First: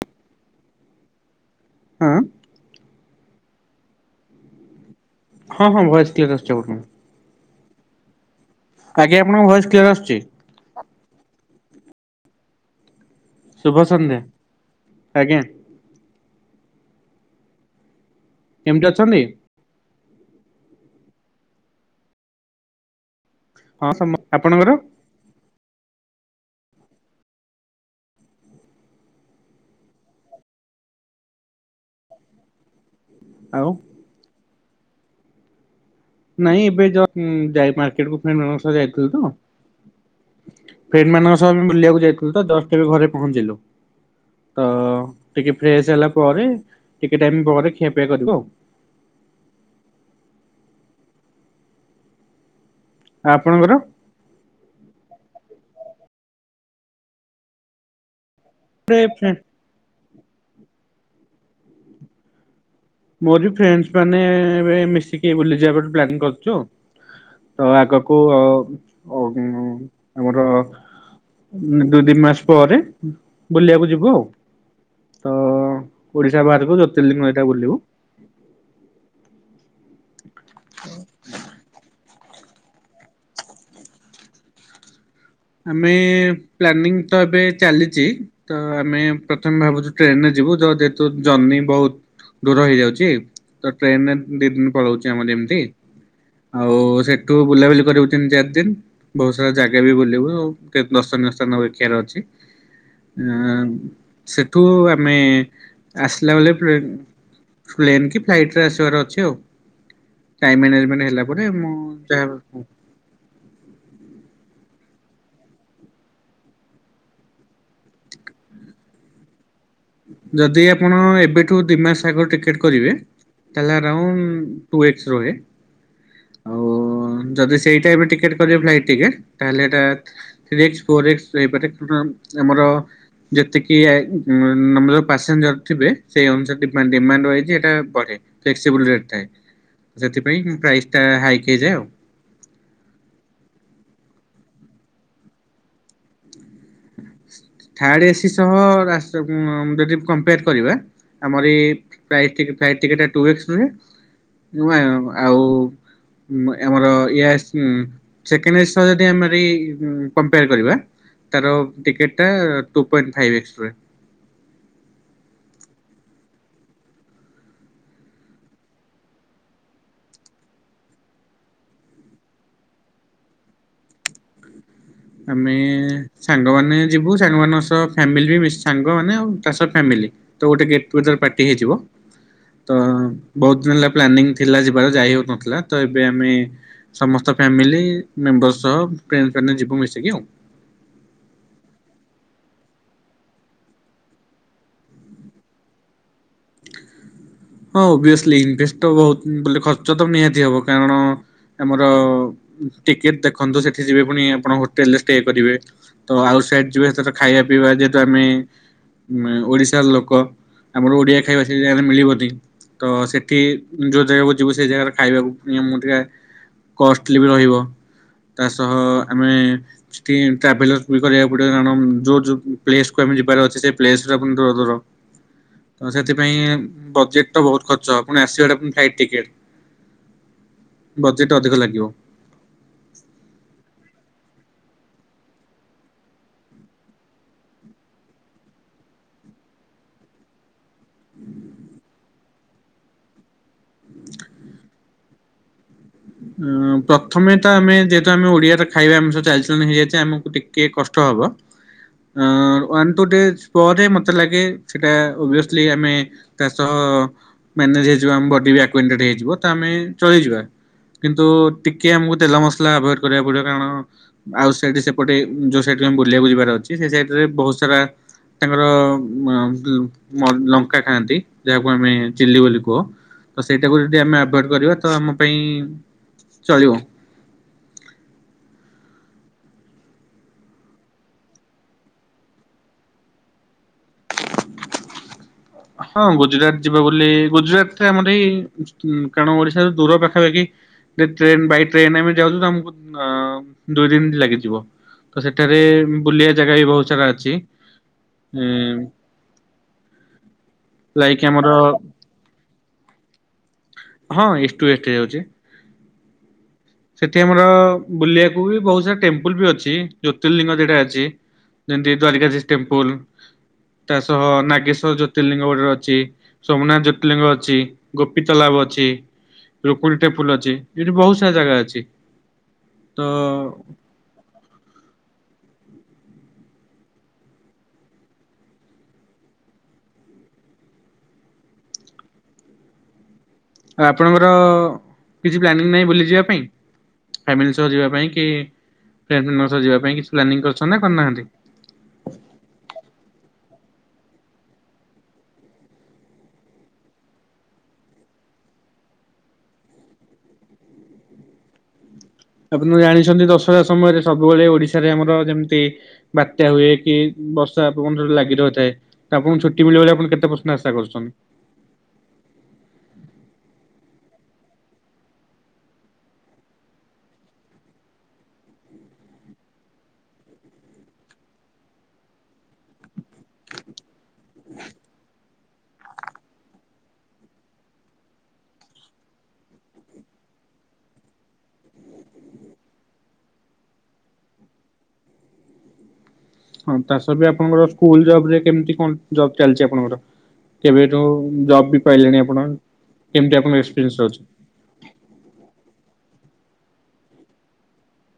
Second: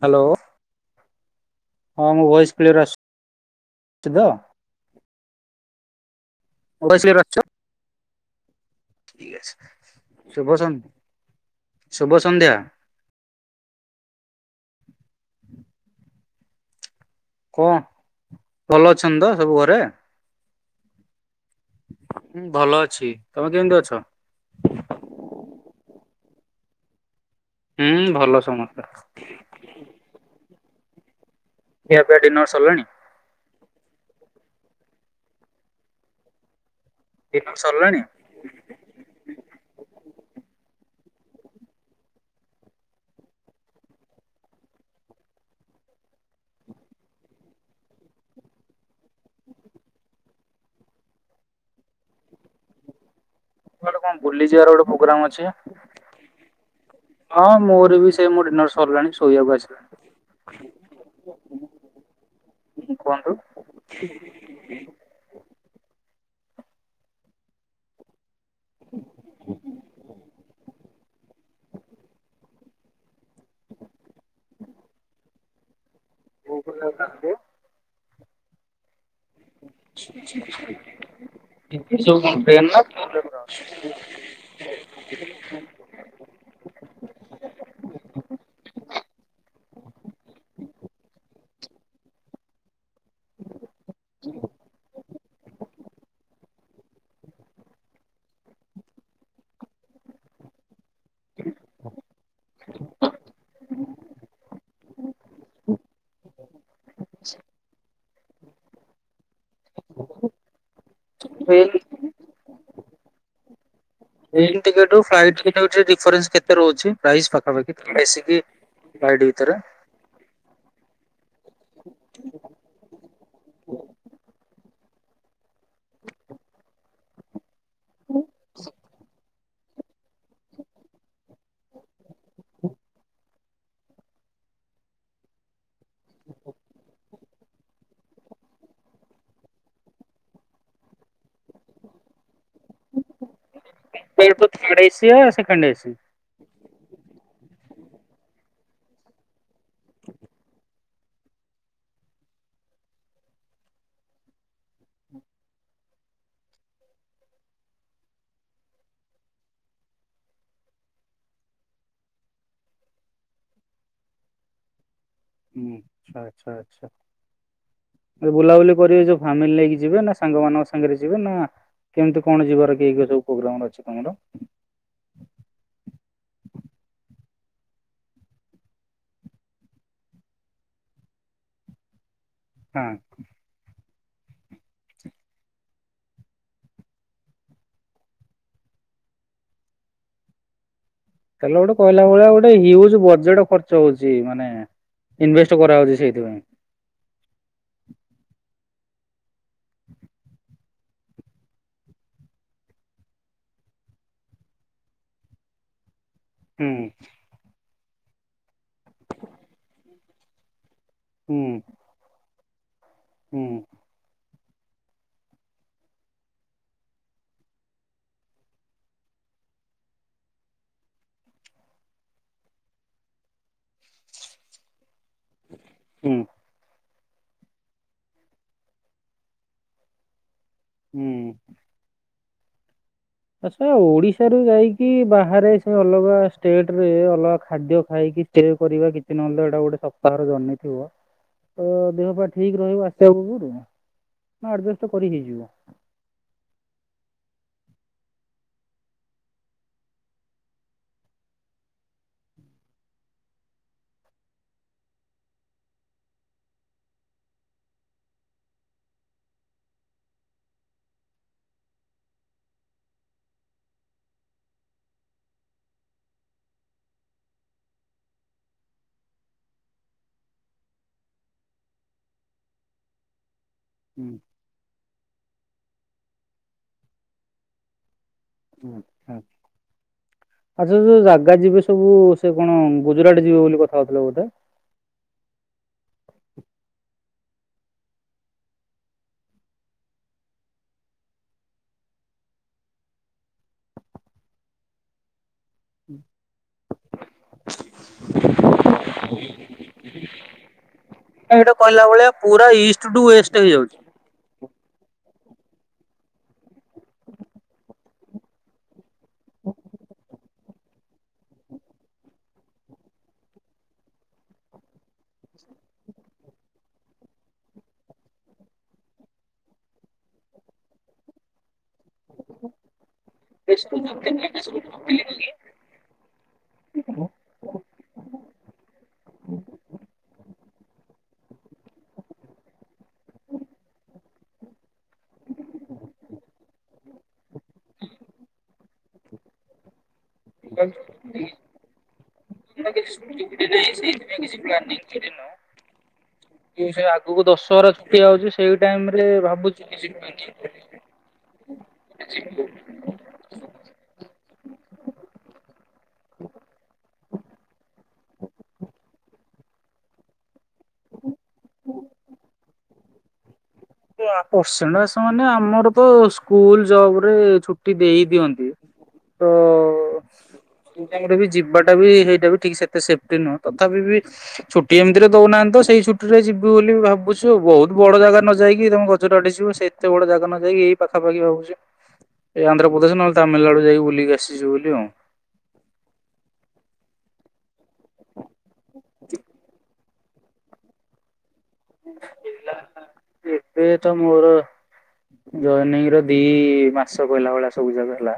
Hello. ହଁ ମୋ voice clear ଆସୁଚି ତ? ହଁ ହଁ ଭଏସ କ୍ଳିଅର ଆସୁଚି ଆପଣଙ୍କ ଠିକ [inaudible] ଆଜ୍ଞା ଆପଣଙ୍କ ଭଏସ୍ କ୍ଲିୟର ଆସୁଛି। ଶୁଭ ସନ୍ଧ୍ୟ ଶୁଭ ସନ୍ଧ୍ୟା। ଶୁଭ ସନ୍ଧ୍ୟା ଆଜ୍ଞା। କଣ ଭଲ ଅଛନ୍ତି ତ ସବୁ ଘରେ? ହୁଁ ଭଲ ଅଛି। ତମେ କେମିତି ହଁ ଅଛ? ସମ ଆପଣଙ୍କର? ହୁଁ ଭଲ ସମସ୍ତେ। ଖିଆପିଆ ଡିନର୍ ସରିଲାଣି? ଆଉ। ନାଇଁ ଏବେ ଜ ଡିନର ସରିଲାଣି? ମାର୍କେଟ ବୁକପାଇଁ ମ୍ୟାମ ଙ୍କ ସହ ଯାଇଥିଲି ତ ଫ୍ରେଣ୍ଡ ମାନଙ୍କ ସହଆମେ ବି ବୁଲିବାକୁ ଯାଇଥିଲୁ ତଜଷ୍ଟ ଏବେ ଘରେ ପହଞ୍ଚିଲୁ। ତ ଟିକେ ଫ୍ରେେଶ ହେଲା ପରେ ଟିକେ ଟାଇମ୍ ପରେ ଖିଆପିଆ କରିବୁ ଆଉ। ଆପଣଙ୍କର? କୁଆଡେ କଣ ବୁଲିଜିବାର ଗୋଟେ ପୋଗ୍ରାମ ଅଛି ହଁ ମୋର ବି ସେ ମୁଁ ଡିନର ସା ସରିଲାଣି ଶୋଇବାକୁ ଆସିଲି। ମୋରବି ଫ୍ରେଣ୍ଡସ ମାନେ ଏବେ ମିଶିକି ଟିକେ ବୁଲିଯିବାକୁ ଗୋଟେ ପ୍ଲାନିଂ କରଛୁ ଆଉ ତ ଆଗକୁ ଆମର ଦୁଇ ତିନି ମାସ ପରେ ବୁଲିବାକୁ ଯିବୁ ଆଉ ତ ଓଡିଶା ବାହାରକୁ ଟ୍ରେନ ଜୋତିର୍ଲିଙ୍ଗ ହେଟା ବୁଲିବୁ। ହୁଁ [inaudible] ହଁ ଆମେ ପ୍ଲାନିଂ ତ ଏବେ ଚାଲିଛି। ତ ଆମେ ପ୍ରଥମେ ଭାବୁଛୁ ଟ୍ରେନରେ ଯିବୁ ତ ଯେହେତୁ ଜର୍ଣ୍ଣିି ବହୁତ ଦୂର ହେଇଯାଉଛି ତି ଟ୍ରେନରେ ଦି ଦିନି ପଳଉଚି ଆମର ଏମିତି। ଆଉ ସେଠୁ ବୁଲାବୁଲି କରିବୁ ତିନି, ଚାରି ଦିନ। ବହୁତ ସାରା ଜାଗା ବି ବୁଲିବୁ ଆଉ। ତେ ଦର୍ଶନୀୟ ସ୍ଥାନ ଦେଖିଆର ଅଛି। ଉଁ ସେଠୁ ଆମେ ଆସିଲା ବେଳେ ପ୍ଲେନ ପ୍ଲେନ୍ କି ଫ୍ଲାଇଟରେ ଆସିବାର ଅଛି ଆଉ। ଟାଇମ୍ ମ୍ୟାନେଜମେଣ୍ଟ ହେଲା ପରେ ମୁଁ ଯାହା ପ୍ଲେନ ଟିକେଟରୁ ଫ୍ଲାଇଟ [unintelligible] ଡିଫରେନ୍ସ କେତେ ରହୁଛି ପ୍ରାଇସ୍ ପାଖାପାଖି, ବେସିକି ଫ୍ଲାଇଟ ଭିତେରେ। ଯଦି ଆପଣ ଏବେଠୁ ଦି ମାସ ଆଗ ଟିକେଟ କରିବେ ତାହେଲେ ଅରାଉଣ୍ଡ ଟୁ ଏକ୍ସ ରହେ। [inaudible] ଓ ଯଦି ସେଇଟା ଏବେ ଟିକେଟ୍ କରବ ଫ୍ଲାଇଟ୍ ଟିକେଟ ତାହେଲେ ଏଇଟା ଥ୍ରୀ ଏକ୍ସ, ଫୋର ଏକ୍ସ ହେଇପାରେ [unintelligible] ଆମର ଯେତିକି ଆଇ ଉଁ ର ପାସେଞ୍ଜର ଥିବେ ସେଇ ଅନୁସାରେ ଡିମାଣ୍ଡ ଡିମାଣ୍ଡ ୱାଇଜ୍ ଏଇଟା ବଢ଼େ। ଫ୍ଲେକ୍ସିବୁଲ ରେଟ୍ ଥାଏ। ସେଥିପାଇଁ ପ୍ରାଇସ୍ ଟା ହାଇକ ହେଇଯାଏ ଆଉ। [unintelligible] ଥାର୍ଡ଼ ଏସି ୟା ସେକେଣ୍ଡ ଏସି? ଥାର୍ଡ ଏସି ସହ ରାସ ଉଁ ଯଦି କମ୍ପେୟାର କରିବା ଆମର ଏ ଫ୍ଲାଇଟ ଟିକେଟ -ଫ୍ଲାଇଟ ଟିକେଟ ଟା ଟୁ ଏକ୍ସ ରୁହେ। ନୁଏ ଆଉ ଉଁ ଆମର ଏଇ ଆସ ସେକେଣ୍ଡ ଏସି ସହ ଯଦି ଆମେ କମ୍ପେୟାର କରିବା ତାର ଟିକେଟଟା ଟୁ ପଏଣ୍ଟ ଫାଇଫ୍ ଏକ୍ସ ରହିବ। ହୁଁ ଆଚ୍ଛା, ଆଚ୍ଛା, ଆଚ୍ଛା। ଯୋଉ ବୁଲାବୁଲି କରିବେ ଯୋଉ ଫ୍ୟାମିଲି ନେଇକି ଯିବୁ ନା ସାଙ୍ଗମାନାନଙ୍କ ସାଙ୍ଗରେ ଯିବୁ ନା କେମିତି କଣ ଯିବାର କି କି ସବୁ ପ୍ରୋଗ୍ରାମର ଅଛି ତମର? ଆମେ ସାଙ୍ଗମାନେ ଯିବୁ। ସାଙ୍ଗମାନଙ୍କ ସହ ଫ୍ୟାମିଲି ବି ମିଶି ସାଙ୍ଗମାନେ ଆଉ ତା ସହ ଫ୍ୟାମିଲି। ତ ଗୋଟେ ଗେଟ୍ ଟୁଗେଦର ପାର୍ଟି ହେଇଯିବ। [inaudible] ତ ବହୁତ ଦିନ ହେଲା ପ୍ଲାନିଂ ଥିଲା ଯିବାର। ଯାଇ ହଉନଥିଲା। ତ ଏବେ ଆମେ ସମସ୍ତ ଫ୍ୟାମିଲି ମେମ୍ବର ସହ ପ୍ଲେନ କରିକିନା ଯିବୁ ମିଶିକି ଆଉ। ତାହେଲେ ଗୋଟେ କହିଲା ଭଳିଆ ଗୋଟେ ହ୍ୟୁଜ ବଜେଟ ଖର୍ଚ୍ଚ ହଉଛି। ମାନେ ଇନଭେଷ୍ଟ କରାହଉଛି ସେଇଥିପାଇଁ। ହଁ ଓଭିଅସଲି, ଇନଭେଷ୍ଟ ତ ବହୁତ ବୋଲେ ଖର୍ଚ୍ଚ ତ ନିହାତି ହବ। କାରଣ ଆମର ଟିକେଟ ଦେଖନ୍ତୁ। ସେଠି ଯିବେ ପୁଣି ଆପଣ ହୋଟେଲରେ ଷ୍ଟେ କରିବେ। ତ ଆଉଟ୍ ହୁଁ ସାଇଡ଼ ଯିବେ ସେ ଖାଇବା, ପିଇବା ଯେହେତୁ ଆମେ ମେ ଓଡିଶାର ଲୋକ। ଆମର ଓଡିଆ ହୁଁ ଖାଇବା ସେ ଜାଗାରେ ମିଳିବନି। ତ ସେଠି ହୁଁ ଯୋଉ ଜାଗାକୁ ଯିବୁ ସେ ଜାଗାରେ ଖାଇବାକୁ ପ ମୁଁ ଟିକେ କଷ୍ଟଲି ବି ରହିବ। ତା ସହ ଆମେ ଷ୍ଟିଲ ଟ୍ରାଭେଲସ ବି କରିବାକୁ ପଡ଼ିବ, କାରଣ ଯୋଉ ଯୋଉ ପ୍ଲେସକୁ ଆମେ ଯିବାର ଅଛି ସେ ପ୍ଲେସ ବି ଦୂର ଦୂର। ହଁ ହୁଁ ସେଥିପାଇଁ ବଜେଟ୍ ତ ବହୁତ ଖର୍ଚ୍ଚ। ପୁଣି ଆସିବାଟା ପୁଣି ଫ୍ଲାଇଟ୍ ଟିକେଟ୍। ହୁଁ। ବଜେଟ ଅଧିକ ଲାଗିବ। ଆଚ୍ଛା ଓଡିଶାରୁ ଯାଇକି ବାହାରେ ସେ ଅଲଗା ଷ୍ଟେଟରେ ଅଲଗା ଖାଦ୍ୟ ଖାଇକି ଏଞ୍ଜୟେ କରିବା କିଛି ନହଲେ ଏଟା ଗୋଟେ ସପ୍ତାହର ଜର୍ଣ୍ଣି ଥିବ। ତ ଦେହ ପା ଠିକ ରହିବ ଆସିବା ପୁର୍ବୁରୁ? ହଁ ଆଡଜଷ୍ଟ କରି ହେଇଯିବ। ଉଁ ପ୍ରଥମେ ତ ଆମେ ଯେହେତୁ ଆମେ ଓଡିଆ ତ ଖାଇବା ଆମ ସହିତ [unintelligible] ହେଇଯାଇଛି ଆମକୁ ଟିକେ କିଏ କଷ୍ଟ ହବ। ଆଁ ୱାନ୍ ଟୁ ଡେଜ ପରେ ମୋତେ ଲାଗେ ସେଇଟା ଓଭିଅସଲି ଆମେ ତା ସହ ମ୍ୟାନେଜ ହେଇଯିବ ଆମ ବଡି ବି ଆକ୍ୟେଣ୍ଟେଡ ହେଇଯିବ ତ ଆମେ ଚଳିଇଯିବା। କିନ୍ତୁ ଟିକେ ଆମକୁ ତେଲ ମସଲା ଆଭଏଡ କରିବାକୁ ପଡିବ କାରଣ ଆଉ ସାଇଡ ସେପଟେ ଯୋଉ ସାଇଡ ବୁଲିବାକୁ ଯିବାର ଅଛି ସେ ସାଇଡ ରେ ବହୁତ ସାରା ତାଙ୍କର [unintelligible] ଲଙ୍କା ଖାଆନ୍ତି ଯାହାକୁ ଆମେ ଚିଲି ବୋଲି କୁହ। ତ ସେଇଟାକୁ ଯଦି ହୁଁ। ଆମେ ଆଭଏଡ଼୍ କରିବା ତ ଆମ ପାଇଁ ଚଳିବ। [inaudible] ଆଚ୍ଛା ଯୋଉ ଜାଗା ଯିବେ ସବୁ ସେ କଣ ଗୁଜୁରାଟ ଯିବେ ବୋଲି କଥା ହଉଥିଲେ ବୋଧେ? ହଁ ଗୁଜୁରାଟ ଯିବ ବୋଲି ଗୁଜୁରାଟ ଆମର ଏଇ କାରଣ ଓଡିଶା ଦୂର ପାଖାପାଖି। ଟ୍ରେନ ବାଇ ଟ୍ରେନ ଆମେ ଯାଉଛୁ ତ ଆମକୁ ଅ ଦୁଇ ଦିନ ଲାଗିଯିବ। ତ ସେଠାରେ ବୁଲିବା ଜାଗା ବି ବହୁତ ସାରା ଅଛି ଉମ୍। ଲାଇକ୍ ଆମର ଏଇଟା କହିଲା ଭଳିଆ ପୁରା ଇଷ୍ଟ ଟୁ ୱେଷ୍ଟ ହେଇଯାଉଛି। ହଁ ଇଷ୍ଟ ୱେଷ୍ଟ ଯାଉଛି। ସେଠି ଆମର ବୁଲିବାକୁ ବି ବହୁତ ସାରା ଟେମ୍ପୁଲ ବି ଅଛି ଜ୍ୟୋତିର୍ଲିିଙ୍ଗ ସେଟା ଅଛି। ଯେମିତି ଦ୍ଵାରିକାଜୀ ଟେମ୍ପୁଲ ତା ସହ ନାଗେଶ୍ଵର ଜ୍ୟୋତି ଜ୍ୟୋତିର୍ଲିଙ୍ଗ ଗୋଟରେ ଅଛି ସୋମନାଥ ଜ୍ୟୋତିର୍ଲିଙ୍ଗ ଅଛି ଗୋପୀତାଲାଭ ଅଛି। ରୁକୁଣ ଟେମ୍ପୁଲ ଅଛି ଏଠି ବହୁତ ସାରା ଜାଗା ଅଛି। ତ [unintelligible] [inaudible] ତ ଆପଣଙ୍କର କିଛି ପ୍ଲାନିଂ ନାହିଁ ବୁଲିଯିବା ପାଇଁ? ଫାମିଲି ସହ ଯିବା ପାଇଁ କି ଫ୍ରେଣ୍ଡ ମାନଙ୍କ ସହ ଯିବା ପାଇଁ କି [inaudible] [unintelligible] ସେ ଆଗକୁ ଦଶହରା ଛୁଟି ଆଉଛି ସେଇ ଟାଇମ ରେ ଭାବୁଛି କି [inaudible] ଆପଣ ଜାଣିଛନ୍ତି ଦଶହରା ସମୟରେ ସବୁବେଳେ ଓଡିଶାରେ ଆମର ଯେମିତି ବାତ୍ୟା ହୁଏ କି ବର୍ଷା ପବନ ଲାଗି ରହିଥାଏ। ଆପଣଙ୍କୁ ଛୁଟି ମିଳିବ ବୋଲି ଆପଣ କେତେ ପଶନ ଆଶା କରୁଛନ୍ତି? ହୁଁ ପରସେଣ୍ଟସ ମାନେ ଆମର ତ ସ୍କୁଲ ଜବ ରେ ଛୁଟି ଦେଇ ଦିଅନ୍ତି। ତ ଆମର ବି ଯିବାଟା ବି ହେଇଟା ବି ଠିକ ସେତେ ସେଫ୍ଟି ନୁହଁ। ତଥାପି ବି ଛୁଟି ଏମିତିରେ ଦଉନାହାନ୍ତି ତ ସେଇ ଛୁଟି ରେ ଯିବୁ ବୋଲି ଭାବୁଛୁ ବହୁତ ବଡ ଜାଗା ନ ଯାଇକି ତମ ଗଜର ଆଡ଼େ ଯିବ ସେ ଏତେ ବଡ଼ ଜାଗା ନ ଯାଇକି ଏଇ ପାଖାପଖ ଭାବଛି। ଏ ଆନ୍ଧ୍ରପ୍ରଦେଶ ନହେଲେ ତାମିଲନାଡୁା ଯାଇକି ବୁଲିକି ଆସିଛୁ ବୋଲି ଆଉ। ହଁ- ତା- ସ- ବି ଆପଣଙ୍କର ସ୍କୁଲ ଜବ ରେ କେମିତି କଣ ଜବ ଚାଲିଛି ଆପଣଙ୍କର? କେବେଠୁ ଜବ୍ ବି ପାଇଲେଣି ଆପଣ କେମିତି ଆପଣ ଏକ୍ସପିରିଏନ୍ସ ରହୁଛି? ଜୈନିଂ ର ଦି ମାସ କହିଲା ଭଳିଆ ସବୁ ଯାକ ହେଲା।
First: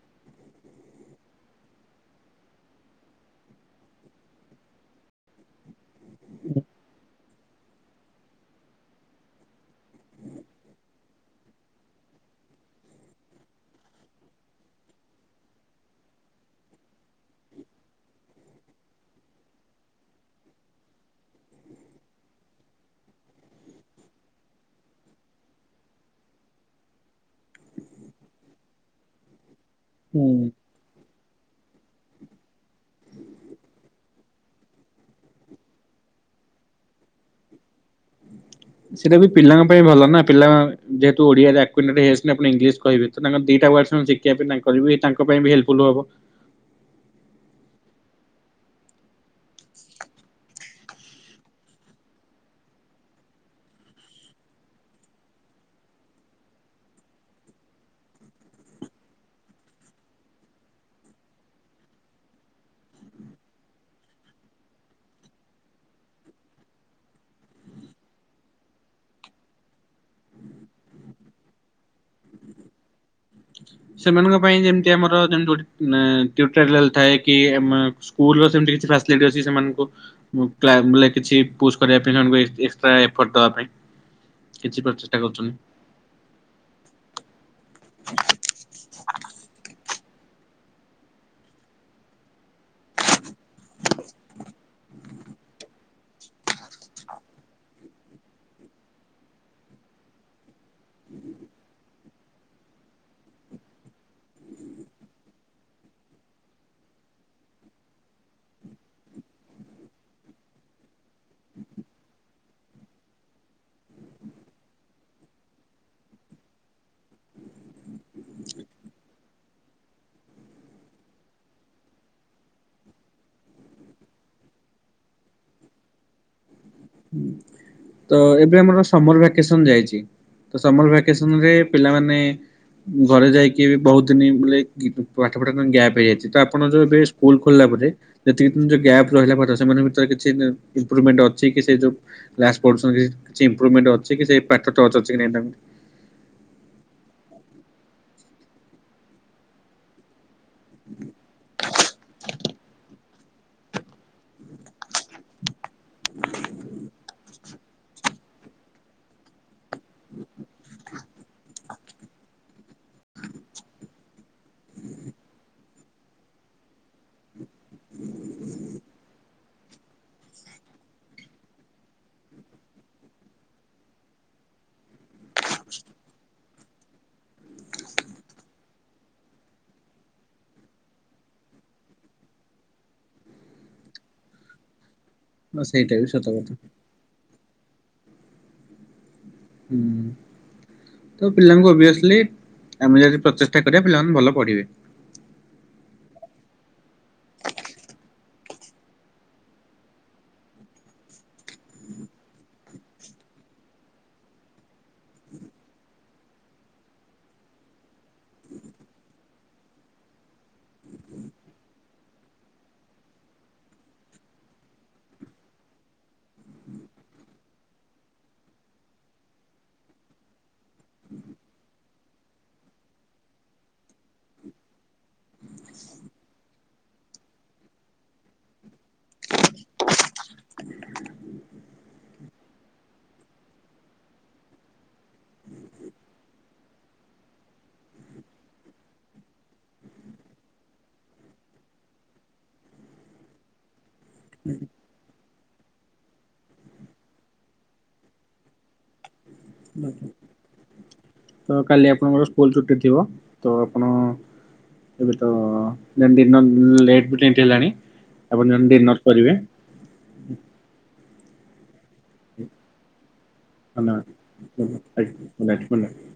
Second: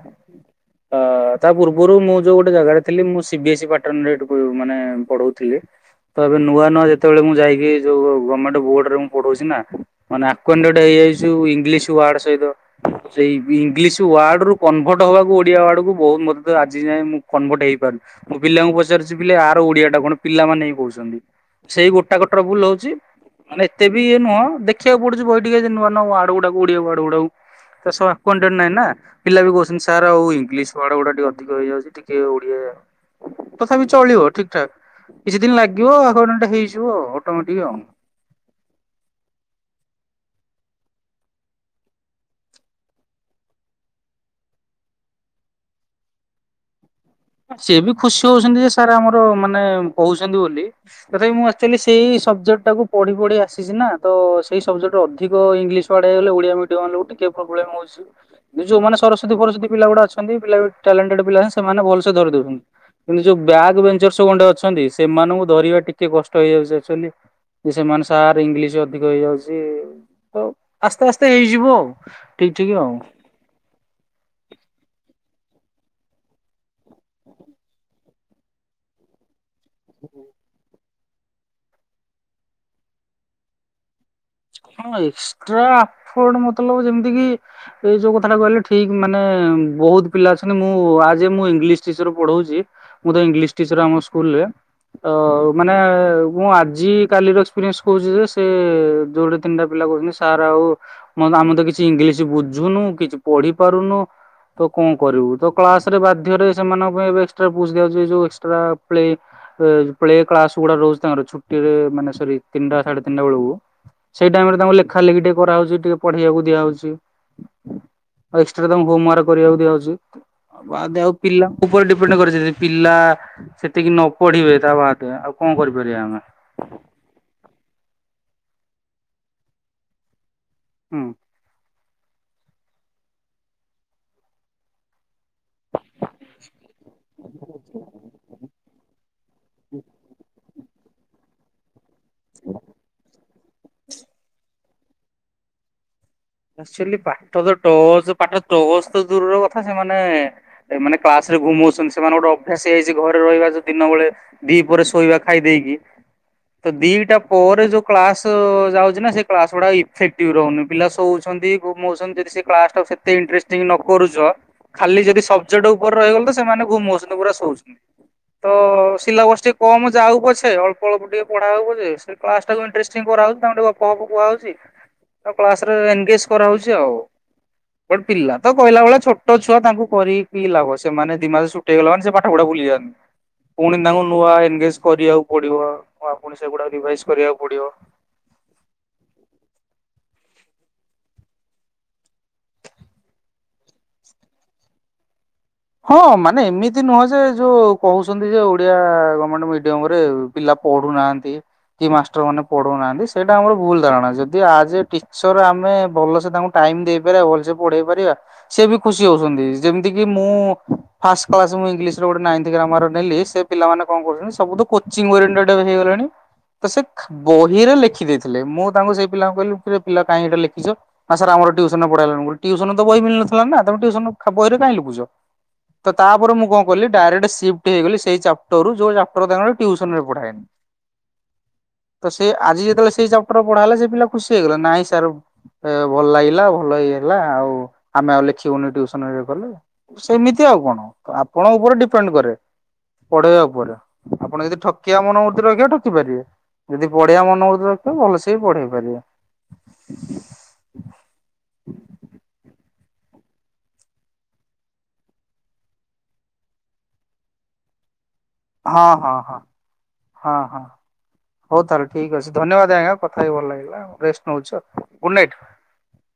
ଅ- ତା ପୂର୍ବରୁ ମୁଁ ଯୋଉ ଗୋଟେ ଜାଗାରେ ଥିଲି ମୁଁ ସିବି ଏସ୍ଇ ପାଟନରେ ମାନେ ପଢଉଥିଲି। ତ ଏବେ ନୂଆ ନୂଆ ଯେତେବେଳେ ମୁଁ ଯାଇକି ଯୋଉ ଗମେଣ୍ଟ ବୋର୍ଡ଼ରେ ମୁଁ ପଢଉଛି ନା ମାନେ ଆୱଣ୍ଡେଡ଼ ହେଇଯାଇଛି ଇଂଲିସ୍ ୱାର୍ଡ଼ ସହିତ। ସେଇ ଇଂଲିସ୍ ୱାର୍ଡ ରୁ କନଭର୍ଟ ହବାକୁ ଓଡିଆ ୱାର୍ଡ କୁ ବହୁତ ମତେ ଆଜି ଯାଏଁ ମୁଁ କନଭର୍ଟ ହେଇପାରୁନି। ମୁଁ ପିଲାଙ୍କୁ ପଚାରୁଛି ପିଲେ ଆର ଓଡିଆ ଟା କଣ ପିଲାମାନେ ହିଁ କହୁଛନ୍ତି। ସେଇ ଗୋଟା କ ଟ୍ରୋବୁଲ ହଉଛି। ମାନେ ଏତେ ଏଇ ନୁହଁ ଦେଖିବାକୁ ପଡଛି ବହି ଟିକେ ନ ଆ ଗୁଡାକୁ ଓଡିଆଡ଼ ଗୁଡାକୁ [inaudible] ନହିଁ ନା, ପିଲା ବି କହୁଚନ୍ତି ସାର୍ ଆଉ ହୁଁ ଇଂଲିଶ୍ ୱାଡେ ଗୁଡ଼ା ଟିକେ ଅଧିକ ହେଇଯାଉଚି, ଟିକେ ଓଡ଼ିଆ ତଥାପି ଚଳିବ ଠିକ୍ ଠାକ୍ କିଛି ଦିନ୍ ଲାଗିବ [unintelligible] ହେଇଯିବ ଆଉ, ଅଟୋମେଟିକ୍ ଆଉ। ସେଇଟା ବି ପିଲାଙ୍କ ପାଇଁ ଭଲ ନା, ପିଲା ଯେହେତୁ ଓଡିଆରେ [unintelligible] ହୋଇଯାଉଚନ୍ତି ଆଉ ପୁଣି ଇଂଲିଶ୍ କହିବେ ତ [unintelligible] ଦିଟା ୱାର୍ଡସ୍ ମିଳୁଚି କି? [unintelligible] ତାଙ୍କର ବି ତାଙ୍କ ପାଇଁ ବି ହେଲ୍ପଫୁଲ୍ ହବ। ସିଏ ବି ଖୁସି ହଉଚନ୍ତି ଯେ ସାର୍ ଆମର ମାନେ କହୁଛନ୍ତି ବୋଲି। ତଥାପି ମୁଁ ଆକ୍ଚୁଆଲି ସେଇ ସବ୍ଜେକ୍ଟଟାକୁ ପଢି-ପଢି ଆସିଚି ନା, ତ ସେଇ ସବ୍ଜେକ୍ଟର ଅଧିକ ଇଂଲିଶ୍ [unintelligible] ଓଡିଆ ମିଡିୟମ୍ [unintelligible] ଟିକେ ପ୍ରୋବ୍ଲେମ୍ ହଉଚି। [unintelligible] ଯୋଉମାନେ ସରସ୍ଵତୀ ଫରସ୍ଵତୀ ପିଲା ଗୁଡା ଅଛନ୍ତି ପିଲା ବି ଟ୍ୟାଲେଣ୍ଟେଡ୍ ପିଲା ଅଛନ୍ତି, ସେମାନେ ଭଲ୍ସେ ଧରି ଦଉଚନ୍ତି। କିନ୍ତୁ ଯୋଉ ବ୍ୟାକ୍ ବେନ୍ଚର ସବୁ ଗଣ୍ଡେ ଅଛନ୍ତି, ସେମାନଙ୍କୁ ଧରିବା ଟିକେ କଷ୍ଟ ହେଇଯାଉଚି ଅକ୍ଚୁଅଲି। ଯେ ସେମାନେ ସାର୍ ଇଂଲିଶ୍ ଅଧିକ ହେଇଯାଉଚି, ତ ଆସ୍ତେ-ଆସ୍ତେ ହେଇଯିବ ଆଉ। ଠିକ୍-ଠିକ୍ ଆଉ। ସେମାନଙ୍କ ପାଇଁ ଯେମ୍ତି ଆମର ଯେମ୍ ତି ଗୋଟେ ଟିଉଟୋରିଆଲ୍ ଥାଏ କି ଆମ ସ୍କୁଲ୍ ର ସେମ୍ତି କିଛି ଫ୍ୟାସିଲିଟି ଅଛି, ସେମାନଙ୍କୁ [unintelligible] କିଛି ପୁସ୍ କରିବା ପାଇଁ ସେମାନଙ୍କୁ ଏକ୍ସଟ୍ରା ଏଫର୍ଟ ଦବା ପାଇଁ। କିଛି ଆପଣଙ୍କ ପ୍ରଚେଷ୍ଟା କରୁଛନ୍ତି। ଏକ୍ସଟ୍ରା ଆଫର୍ଟ ମତଲବ୍ ଯେମ୍ତିକି ଏଇ ଯୋଉ କଥାଟା କହିଲେ ଠିକ୍ ମାନେ ବହୁତ୍ ପିଲା ଅଛନ୍ତି ମୁଁ ଆଜ୍ ଏ ମୁଁ ଇଂଲିଶ୍ ଟିଚର୍ ପଢଉଚି ମୁଁ ତ ଇଂଲିଶ୍ ଟିଚର୍ ଆମ ସ୍କୁଲ୍ ରେ। ଅ ମାନେ ମୁଁ ଆଜି କାଲିର ଏକ୍ସପିରିଏନ୍ସ କହୁଚି ଯେ, ସେ ଯୋଡେ ତିନିଟା ପିଲା କହୁଚନ୍ତି ସାର୍ ଆଉ ଆମେ ତ କିଛି ଇଂଲିଶି ବୁଝୁନୁ, କିଛି ପଢି ପାରୁନୁ ତ କଣ କରିବୁ ତ କ୍ଲାସ୍ ରେ ବାଧ୍ୟରେ ସେମାନଙ୍କ ପାଇଁ ଏବେ ଏକ୍ସଟ୍ରା ପୁଶ୍ ଦିଆହଉଚି, ଏ ଯୋଉ ଏକ୍ସଟ୍ରା ପ୍ଲେ ପ୍ଳେ କ୍ଲାସ୍ ଗୁଡା ରହୁଚି ତାଙ୍କର ଛୁଟିରେ ମାନେ ସରି ତିନିଟା ସାଢେ ତିନିଟା ବେଳୁକୁ। ସେଇ ଟାଇମ୍ ରେ ତାଙ୍କୁ ଲେଖା ଲେଖି ଟିକେ କରାହଉଚି, ଟିକେ ପଢେଇବାକୁ ଦିଆହଉଚି। ଆଉ ଏକ୍ସଟ୍ରା ତାଙ୍କୁ ହୋମ୍ ୱାର୍କ କରିଆକୁ ଦିଆ ହଉଚି। ବାଦେ ଆଉ ପିଲାଙ୍କ ଉପରେ ଡିପେଣ୍ଡ କରେ, ସେ [unintelligible] ପିଲା ସେତିକି ନ ପଢିବେ ତା ବାଦେ ଆଉ କଣ କରିପାରିଆ ଆମେ। ତ ଏବେ ଆମର ସମର୍ ଭ୍ୟାକେସନ୍ ଯାଇଚି, ତ ସମର୍ ହୁଁ। ଭ୍ୟାକେସନ୍ ରେ ପିଲାମାନେ ଘରେ ଯାଇକି ବି ବହୁତ୍ ଦିନି [unintelligible] [unintelligible] ପାଠପଢା ତାଙ୍କ ଗ୍ୟାପ୍ ହେଇଯାଇଚି, ତ ଆପଣ ଯୋଉ ଏବେ ସ୍କୁଲ୍ ଖୋଲିଲା ପରେ ଯେତିକି ଦିନ୍ ଯୋଉ ଗ୍ୟାପ୍ ରହିଲା ପାଠ, ସେମାନଙ୍କ ଭିତରେ କିଛି ଇମ୍ପ୍ରୁଭମେଣ୍ଟ ଅଛି କି ସେ ଯୋଉ କ୍ଲାସ୍ ପଢୁଛନ୍ତି କିଛି ଇମ୍ପ୍ରୁଭମେଣ୍ଟ ଅଛି କି ସେ ପାଠ ଟଚ୍ ଅଛି କି ନାଇଁ ତାଙ୍କର। ଆକ୍ଚୁଆଲି ପାଠ ତ ଟଚ୍ ପାଠ ଟଚ୍ ତ ଦୂରର କଥା, ସେମାନେ ମାନେ କ୍ଲାସ୍ ରେ ଘୁମୋଉଚନ୍ତି, ସେମାନେ ଗୋଟେ ଅଭ୍ୟାସ ହେଇଯାଇଚି ଘରେ ରହିବା ଯୋଉ ଦିନ ବେଳେ ଦି ପହରେ ଶୋଇବା ଖାଇ ଦେଇକି ତ ଦିଟା ପରେ ଯୋଉ କ୍ଳାସ ଯାଉଚି ନା, ସେ କ୍ଲାସ ଗୁଡା ଇଫେକ୍ଟିଭ୍ ରହୁନି ପିଲା ଶୋଉ ଚନ୍ତି ଘୁମୋଉଚନ୍ତି, ଯଦି ସେ କ୍ଲାସ୍ ଟାକୁ ସେତେ ଇଣ୍ଟ୍ରେଷ୍ଟିଙ୍ଗ ନ କରୁଚ ଖାଲି ଯଦି ସବ୍ଜେକ୍ଟ ଉପରେ ରହିଗଲ ତ ସେମାନେ ଘୁମୋଉଚନ୍ତି ପୁରା ଶୋଉଚନ୍ତି। ତ ସିଲାବସ୍ ଟିକେ କମ ଯାଉ ପଛେ ଅଳ୍ପ-ଅଳ୍ପ ଟିକେ ପଢା ହଉ ପଛେ କ୍ଲାସ୍ ଟାକୁ ଇଣ୍ଟ୍ରେଷ୍ଟିଙ୍ଗ କରାହଉଚି ତାଙ୍କୁ ଟିକେ ଗପ [unintelligible] କୁହାହଉଚି, ତାଙ୍କୁ କ୍ଲାସ୍ ରେ [unintelligible] [unintelligible] କରାହଉଚି ଆଉ। ବଟ୍ ପିଲା ତ କହିଲା ଭଳିଆ ଛୋଟ ଛୁଆ ତାଙ୍କୁ କରିକି ଲାଭ, ସେମାନେ ଦି ମାସ ଛୁ ଟି ହେଇଗଲା ମାନେ ସେ ପାଠପଢା ଭୁଲି ଯାଆନ୍ତି, ପୁଣି ତାଙ୍କୁ ନୂଆ ଏନ୍ନ୍ଗେଜ୍ କରିଆକୁ ପଡିବ, ସେଇଟା ବି ନୂଆ ସତ ପୁଣି କଥା ସେଗୁଡାକ ରିଭାଇଜ୍ କରିଆକୁ ପଡିବ। ହୁଁ। ତ ପିଲାଙ୍କୁ ଓଭିଅସଲି ଆମେ ଯଦି ପ୍ରଚେଷ୍ଟା କରିବା ପିଲାମାନେ ଭଲ ପଢ଼ିବେ। ହଁ ମାନେ ଏମିତି ନୁହଁ ଯେ ଯୋଉ କହୁଛନ୍ତି ଯେ ଓଡିଆ ଗମେଣ୍ଟ ମିଡିୟମ ରେ ପିଲା ପଢୁନାହାନ୍ତି। କି ମାଷ୍ଟର ମାନେ ପଢଉନାହାନ୍ତି ସେଇଟା ଆମର ଭୁଲ ଧାରଣା ଯଦି ଆଜ ଏ ଟିଚର ଆମେ ଭଲସେ ତାଙ୍କ ଟାଇମ ଦେଇପାରିବା ଭଲସେ ପଢେଇ ପାରିବା ସେ ବି ଖୁସି ହଉଛନ୍ତି ଯେମିତି କି ମୁଁ ଫ୍ଲାସ କ୍ଲାସ ମୁଁ ଇଂଲିଶ ଗୋଟେ ନଇଁଥ ଗ୍ରାମର ନେଲି ସେ ପିଲାମାନେ କଣ କରୁଛନ୍ତି ସବୁଠୁ କୋଚିଂ ଓରିଣ୍ଡେଦେବ ହେଇଗଲାଣି ତ ସେ ବହିରେ ଲେଖିଦେଇଥିଲେ ମୁଁ ତାଙ୍କୁ ସେଇ ପିଲାଙ୍କୁ କହିଲି କି ପିଲା କାହିଁ ଏଇଟା ଲେଖିଛ। ନା ସାର୍ ଆମ ଟ୍ୟୁସନରେଟ ପଢେଇଲାଣି ମୁ କହିଲି ଟିୁସନ ତ ବହି ମିଳି ନଥିଲା ନା ତମେ ଟ୍ୟୁସନ ବହି କାହିଁ ଲୁଖୁଛ ତ ତାପରେ ମୁଁ କଣ କଲି ଡାଇରେକ୍ଟ ସିଫ୍ଟ ହେଇଗଲି ସେଇ ଚାପଟରରୁ ଯୋଉ ଚାପଟର ତାଙ୍କର ଟ୍ୟୁସନରେ ପଢାହେଇ ତ ସେ ଆଜି ଯେତେବେଳେ ସେଇ ଚାପଟର ପଢା ହେଲା ସେ ପିଲା ଖୁସି ହେଇଗଲା ନାହିଁ ସାର୍ ଏ ଭଲ ଲାଗିଲା ଭଲ ହେଇ ହେଲା ଆଉ ଆମେ ଆଉ ଲେଖିବୁନି ଟୁସନରେ ଗଲେ। ଏମିତି ଆଉ କଣ ଆପଣ ଉପରେ ଡିପେଣ୍ଡ କରେ। ପଢେଇବା ଉପରେ ଆପଣ ଯଦି ଠକିିବା ମନମୂର୍ତ୍ତି ରଖିବା ଠକି ପାରିବେ। ଯଦି ପଢ଼ିବା ମନ ବୁର୍ତି ରଖିବା ଭଲସେ ବି ପଢେଇ ପାରିବ। [inaudible] ତ କାଲି ଆପଣଙ୍କର ସ୍କୁଲ ଛୁଟି ଥିବ ତ ଆପଣ ଏବେ ତ [unintelligible] ଆପଣ ଜଣେ ହଁ ଡିନର୍ ହଁ ହଁ। ହଁ ହଁ ହଉ ତାହେଲେ ଠିକ ଅଛି ଧନ୍ୟବାଦ ଆଜ୍ଞା କଥା ହି ଭଲଲାଗିଲା। ଧନ୍ୟବାଦ ଗୁଡ ନାଇଟ ଗୁଡ ନାଇଟ।